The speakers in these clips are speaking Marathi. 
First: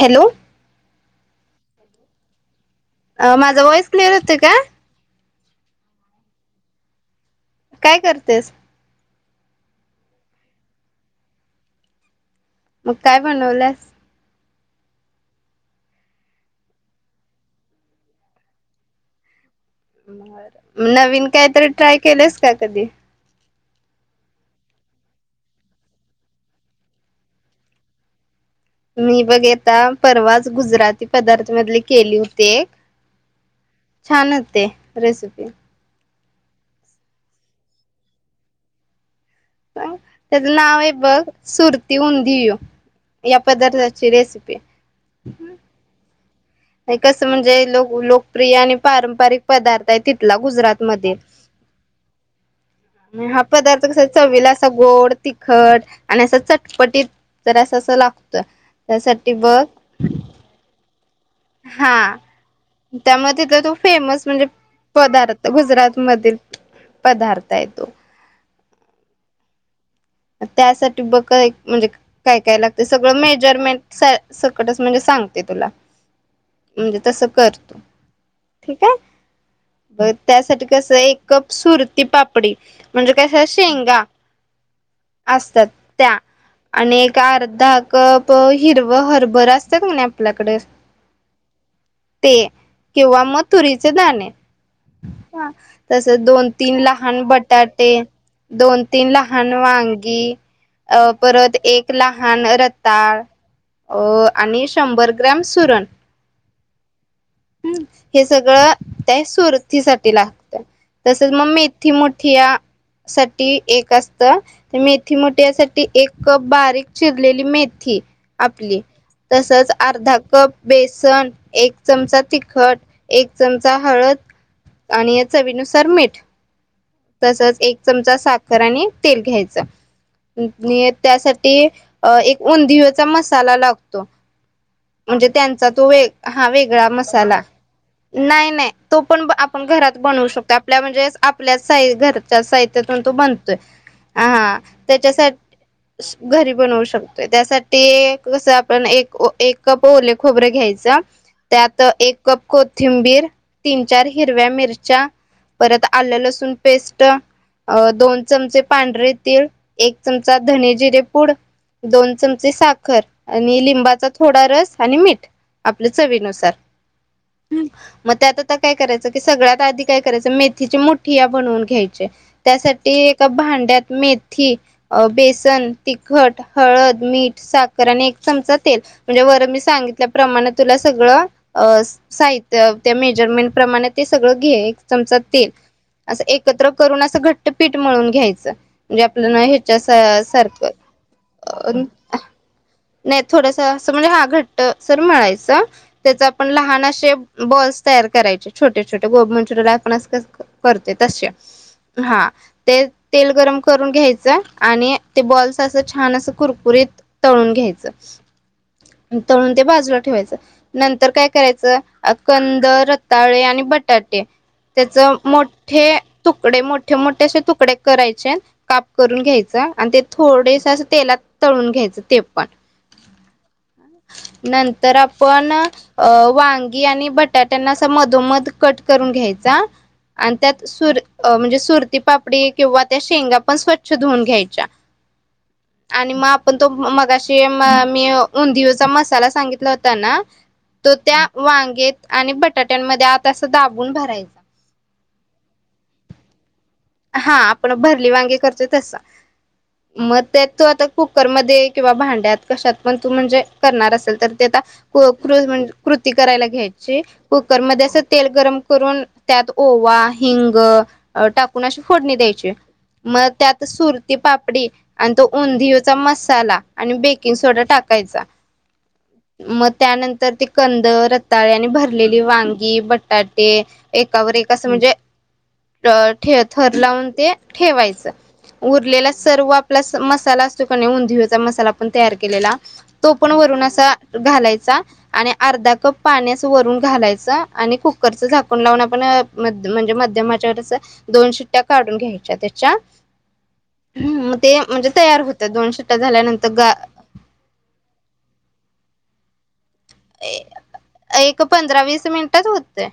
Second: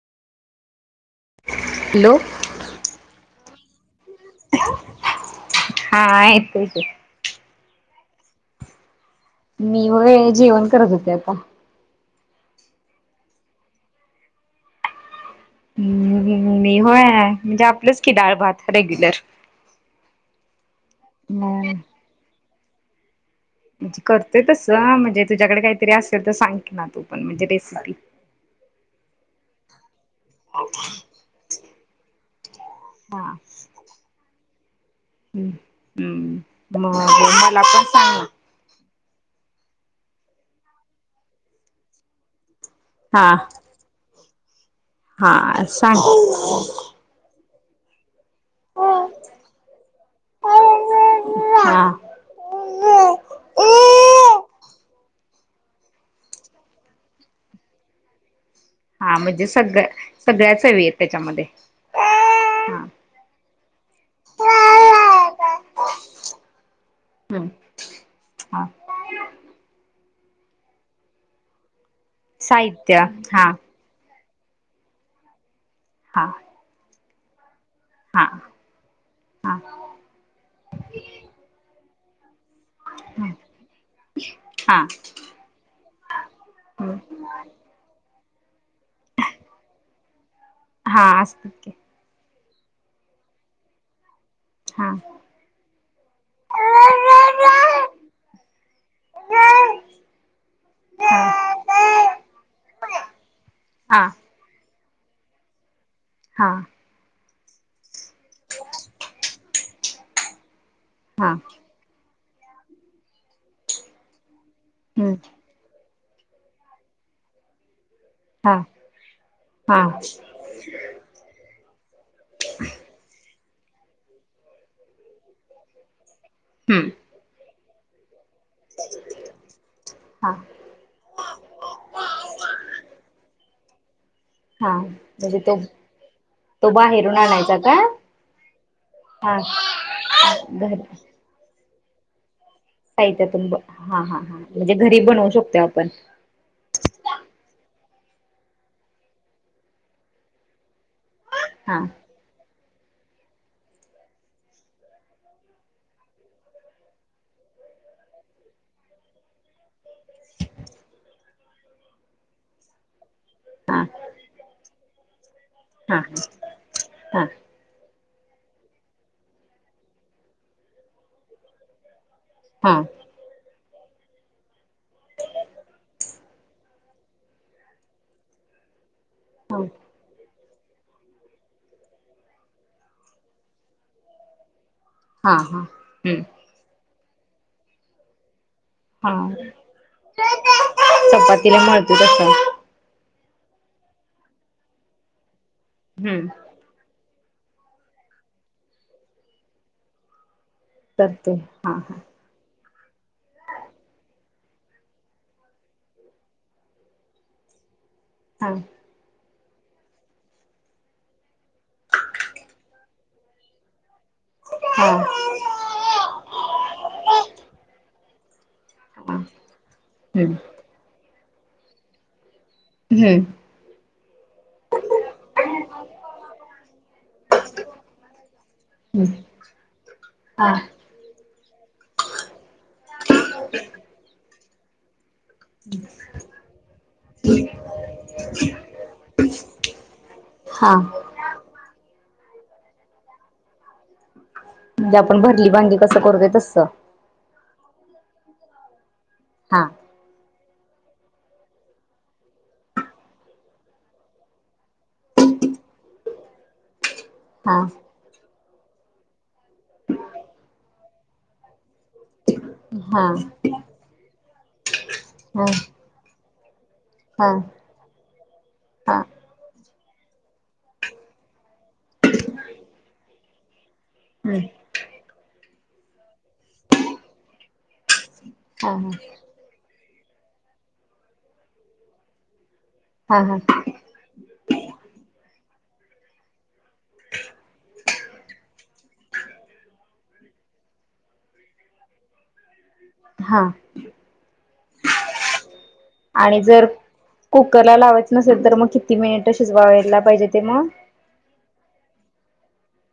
हॅलो. हॅलो. माझा व्हॉईस. क्लिअर येतोय काय? हा हा येतोय की. काय करतेस? मी व्हय जेवण करत होते आता. मग काय बनवल्यास? हम.. मी होय म्हणजे आपलंच की डाळ भात रेग्युलर. नवीन काहीतरी हम्म. ट्राय केलंस. का कदी? म्हणजे करतोय. तसं म्हणजे तुझ्याकड काहीतरी असेल, तर सांग ना तू पण म्हणजे रेसिपी मी बघ येता परवाच गुजराती पदार्थ मधली केली होती. एक छान होती. ते. हं हम. [unintelligible] मला पण सांग ना? त्याच नाव हाय बघ, सुरती उधियू. ना. हा या पदार्थची रेसि ते. हा सांग [inaudible] हे कसं म्हणजे? [unintelligible] प्रिय आणि पारंपरिक पदार्थ आहे, तिथला गुजरात मध्ये हा. आणि हा पदार्थ कसा चवीला असा गोड तिख खट आणि असा चटपटीत जरासा असं लाग हा म्हणजे सगळ सगळ्याच चवी आहेत. त्याच्यामध्ये, हा हा. त्याम [unintelligible] फेमस म्हणजे, पदार्थ गुजरात मधील हम्म पदार्थ हाय तो. हा. त्यासाठी बघ एक म्हणजे काय काय लागतय, साहित्य सगळ हा मेजरमेंट स सकटंच म्हणजे सांगते तुला. [unintelligible] म्हणजे तसं कर. हा ठीक काय हा बग त्यासाठी कस एक कप सुर रिकामा ऑडिओ पडी म्हणजे कस शेंगा. हा [unintelligible] आणि एक अर्धा कप. रिकामा ऑडिओ हिरव हरभर असत का नाही आपल्याकडे. हा असतात की ते किंवा तुरीचे दाणे. हा ह तसच दोन तीन लहान बटाटे दोन तीन लहान वांग की अ परत एक लहान रताळ अ हा आणि शंभर ग्रॅम सुरण. हा. हम्म. हे सगळं त्या सुरथीसाठी लागतं तसंच मगं हम्म मेथी. ठिया साठी एक असतं. मेथी मोठ्या यासाठी एक. कप बारीक चिरलेली मेथी. हा आपली तसंच हा अर्धा कप बेसन, एक चमचा तिखट एक., चमचा हळद आणि चवीनुसार मीठ., हम्म तसंच एक चमचा- आणि तेल घ्यायचं. हा आणि त्यासाठी एक उदीयोचा मसाला. [unintelligible] म्हणजे त्यांचा तो हा तो वेगळा बाहेरून मसाला आणायचा का नाही नाही तो पण हा आपण घरात बनव शकतो आपल्या घर म्हणजे आपल्या. [unintelligible] साहित्यातून तो बनतोय. हा ह हा म्हणजे घरी बनवू त्यांच्यासाठी शकतो आपण घरी बनवू शकतोय त्यासाठी ते कसं आपण एक एक कप ओले खोबरं घ्यायचं. हा त्यात एक कोथिंबीर तीन चार हिरव्या, मिरच्या परत आलं लसूण पेस्ट दोन चमचे. पांढरे तीळ एक चमचा धने, जिरे पूड दोन चमचे साखर आणि हा लिंबाचा थोडा रस आणि मीठ आपल हा हा चवीनुसार मग त्यात आता काय करायचं की सगळ्यांत आधी काय करायचं मेथीची मुठीया बनवून घ्यायचे हा हा त्यासाठी एका भांड त्यात मेथी, बेसन, तिखट, हळद, मीठ साखर आणि एक चमचा तेल म्हणजे वर मी हा सांगितल्या प्रमाण तुला सगळं साहित्य त्या मेजरमेंट प्रमाणे ते सगळं घे चमचा तेल हा हम्म असं एकत्र करून असं घट्टपीठ मिळून घ्यायचं म्हणजे हा आपल्या ना ह्याच्या सार चपातीला सारखं मळतो तसं नाही थोडसा असं म्हणजे हा घट्ट सर मळायचा हम्म त्यांचा पण लहान असे बॉल्स तयार करायचे छोटे छोटे गोबुमंचुरला आपण असं करतय तसे हा ते तेल गरम करून घ्यायचं आणि ते बॉल्स असं छान असं कुरकुरीत तळून घ्यायचं हं तळून ते बाजूला ठेवायचं नंतर काय करायचं कंद, रताळे आणि बट् टाटे हा त्याच मोठे तुकडे मोठे, मोठे असे तुकडे कराय चे काप करून घ्यायचा आणि ते हम्म थोडंस असं तेलात तळून घ्यायचं ते पण हुम्म नंतर आपण अ वांगी आणि बटाट्यांना अस मधोमध कट करून घ्यायचा आणि हा त्यात सुर् म्हणजे अ सुरती पापडी किंवा त्या शेंगा पण स्वचछ धुऊन घ्याय् च्या आणि मग आपण तो मगाशी म मी व् उंदिओचा मसाला सांगितला होता ना हा तो त्या वांगेत आणि बटाट्यांमध्ये आत असं दाबून भरायचं म्हणजे आपण भरली वांगी कसं करतोय तसं हा आपण भरली वांगी कर तोय तसं हा म् त्यात तू आता कुकरमध्ये किंवा भांड्यात कशात पण तू, म्हणजे करणार असेल त्यात ते आता क कृ कृती करायला घ्याय् ची. हा कुकरमध्ये असं तेल गरम करू‌न त्यात ओवा, हिंग अ् - टाकून अशी फोडणी द्यायची हा मग त्यात सुरती पापडी आणि तो हा उंदिओचा मस् साला आणि हा बेकिंग सोडा टाकायचा. हा मग त्यानंतर ते कंद, रताळे आणि भरलेली वांगी, बटाटे एकावर एक असं म्हणजे थर ठेव थर लावून ते ठेवायचं. हा उरलेला सर्व प्लस मसाला असतोय कनी उंदिओचा मसाला आपण तयार केलेला? तो हा पण हा वरून असा घालायचा आणि अर्धा प पाणी असं वरून घालायचं आणि कुकरचं झाकण लावून आपण म्हणजे मध्यम आचेवर दोन शिट्ट्या काढून घ्यायच्या त्या हा म्हणजे तयार होतं दोन शिट्ट्या आणि झाल्यानंतर जर गा कुकर ला लावायचं नसेल तर मग किती मिनिट शिजवावे? एक पंधरा वीस मिनिटात होतय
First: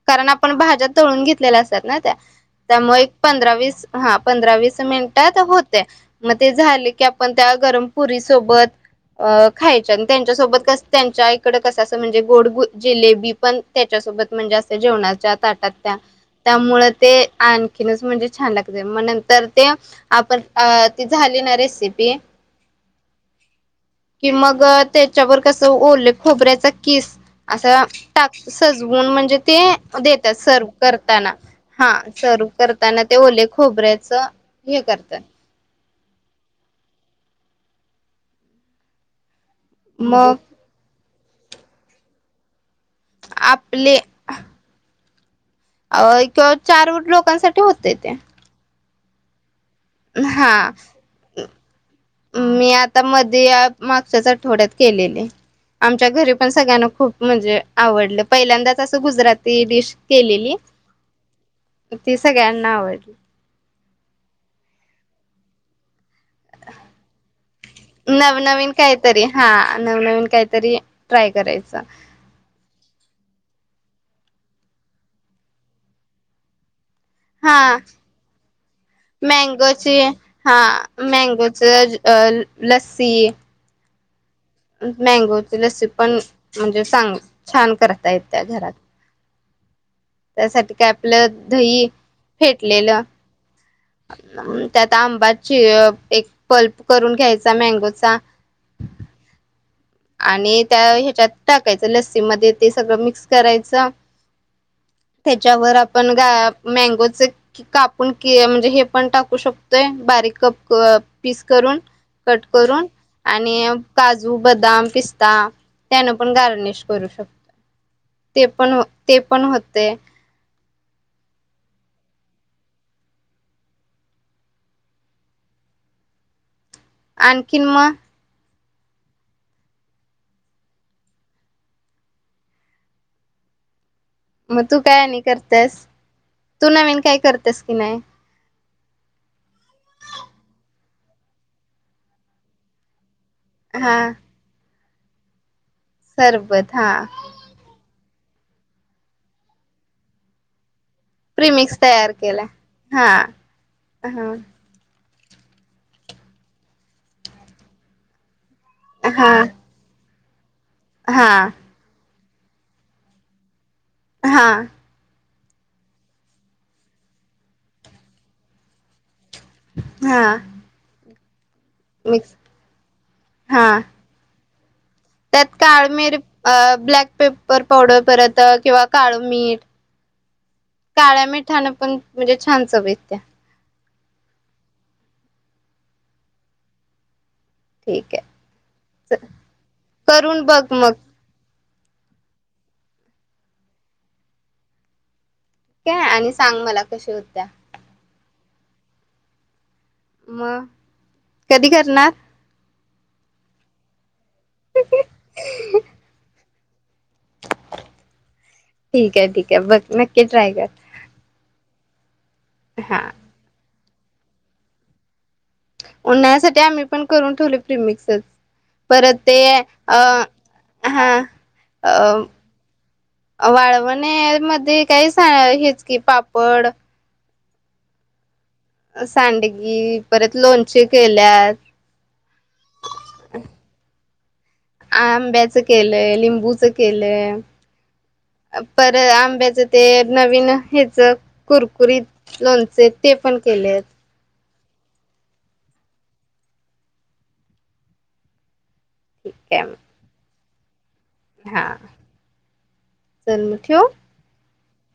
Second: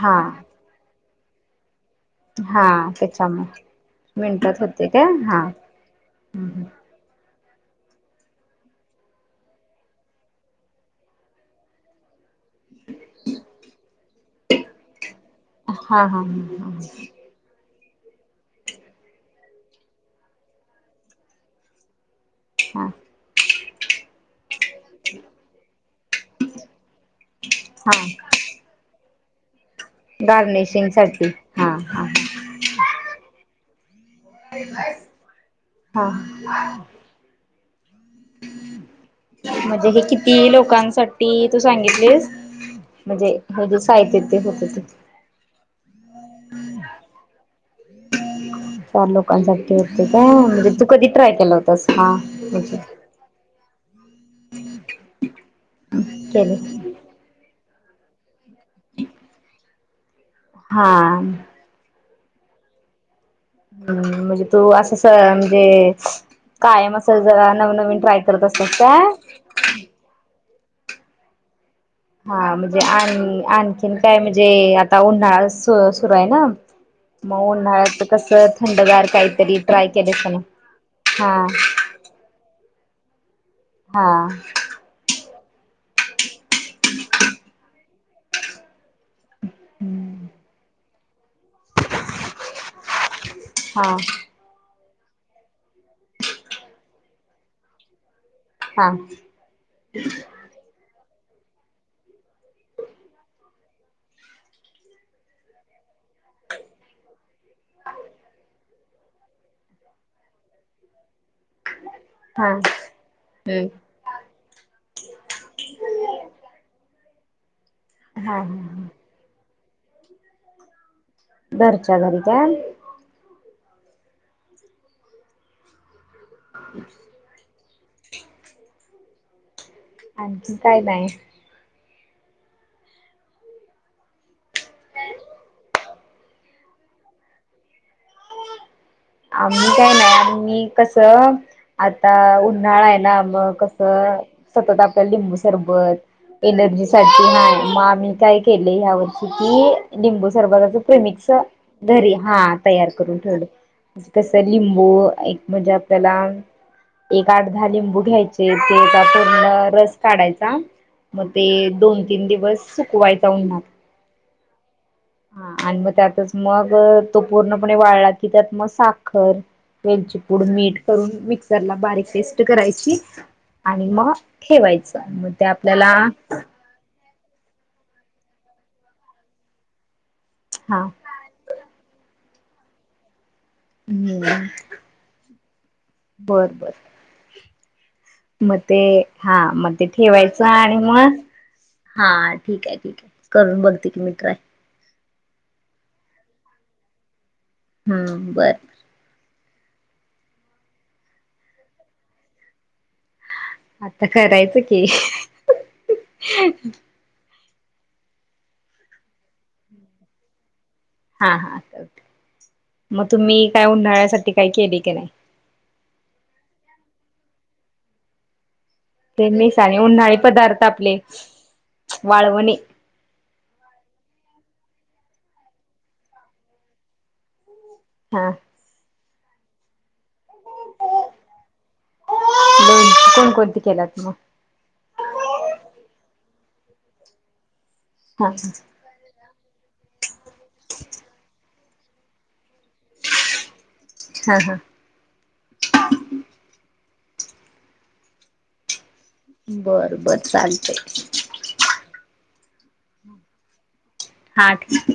हा कारण आपण भाज्या तळून घेत - लेल - ना त्या हा त्यामुळे एक पंधरा त्याच्यामुळे वीस हा पंधरा मिनिटात वीस होते काय मिनिटात हा होतंय मग ते झाले की आपण त्या गरमपुरी सोबत अ खायच्या आणि त्यांच्यासोबत त्यांच्या कड असं म्हणजे गोड जीलेबी पण त्याच्यासोबत म्हणजे अस जेवणाच्या ताटात हा त्या हा हा त्यामुळे ते आण केनस म्हणजे छान लागते मग नंतर ते आपण ती झाली ना रेसिपी हा कि मग त्याच्यावर कसं ओले खोबऱ्याच किस असा हा टाक सजवून म्हणजे ते देतात सर्व करताना हा सर्व करताना ते ओल खोबऱ्यात अस हे करतात. हा म्हणजे हे मग किती लोकांसाठी? ती तू सांगितलीस म्हणजे हे जे आपले साहित्य ते होते ते अ किंवा चार लोकांसाठी होतंय ते. चार लोकांसाठी होतंय काय हा म्हणजे तू कधी ट्राय केल होत. मी आता मध्ये मागच्याच आठवड्यात केलेले. आमच्या घरी पण केले सगळ्यांना खूप म्हणजे आवडलं. पहिल्यांदाच असं गुजराती डिश प हा. ती सगळ्यांना आवडली. हम्म म्हणजे तू असं म्हणजे कायम असं जरा नवनवीन ट्राय करत नवनवीन असतेस काय? तरी ट्राय करायच. हा म्हणजे आणि आणखीन काय म्हणजे आता उन्हाळा सुरू सुरु आहे ना. मग हा उन्हाळ्यात कसं थंडगार काहीतरी ट्राय म्यांगोचे केलेस का नाही? हा हा म्यांगोच. लस्सी. हा [unintelligible] म्यांगोची लस्सी पण, म्हणजे सांग छान करा. त्या त्या घरात, त्यासाठी काय प, आपलं दही फेटलेलं. हा [inaudible] त्यात आंब्याची एक पल्प करून घ्यायचा मँगोचा हा. आणि त्या त्यात टाकायच लस्सी मध्ये ते सगळं मिक्स करायचं. त्याच्यावर आपण गा म्यांगोच कापून म्हणजे हे पण टाकू शकतोय बारीक कप क, पीस करून, कट हा करून, हम्म आणि काजू बदाम, पिस्ता त्यान पण गार्निश करू शकतो. हा हा ते पण व, ते पण होत. ते, घरच्या घरी का? [inaudible] आणखीन म, आणखी काय नाहीय. मग तू काय आणि करतेस? तू नवीन काही करतेस की नाही? आम्ही काय नाय. आम्ही कसं, आता उन्हाळा आहे ना. म हा कसं सतत आ ते लिंबू सरब. बर, सरबत एलर्जी हा साटी नाही म आम्ही काय केले ह्या वर्षी की, लिंबू सरबताचं प्रिमिक्स तयार घरी केला हां तयार हा करून ठेवलंय. म्जे हा कसय लिंबू वय एक म्हणजे आपल्याला, एक आठ धा लिंबू घ्यायची ते ते टाकून हा अं रस् काढायचा. म हा ते दोन तीन दिवस सुकवायचा उन्हात. हां हां, आणि म त्यातच मग तो पूर्णपणे वाळला की त्यात म सा खर, वेलची हा पूड, मीठ करून मिक्स् क्सरला बारीक मिक्स पेस्ट करायची हा आणि म ठेवायचं. मग ते त्यात आपल्याला काळं मिर अ ब्लॅक पेपर पावडर परत किंवा काळं मीठ हा काळ्या मिठानं पण म्हणजे छान चव येत्या. हम्म, बर-बर ठीक आहे म ते, हां म ते ठेवायचं करून बघ आणि मग म हां ठीक आय ठीक आय. करून बघते की मी ट्राय. त्या, आणि सांग मला कशी होत्या. हम्म बर म, कधी करणार? आता करायचं की. ठीक आय ठीक आय बघ नक्की ट्राय कर. हां-हां [unintelligible] म हा तुम्ही काय उन न्हाळ्यासाठी काय केली का नाई? उन्हाळ्यासाठी आम्ही पण करून ठेवलोय प्रिमिक्सच. परत ते, मिक्स आणि उन्हाळी अं पदार्थ आपले हा अ वाळवणे वाळवणे मध्ये काही सां, हेच की पापड. हाअ्ं. सँडगी लोनचे कोण कोणती केल्यात मग? आंब्याचं केलंय लिंबूचं केलंय. हा परत आंब हेच ते नवीन हेचं कुरकुरीत लोणचे ते पण केलेत. हां हां. ठीक आहे मग बर बरं चाल. थक [inaudible] हा चल ठेऊ. हां ठेव.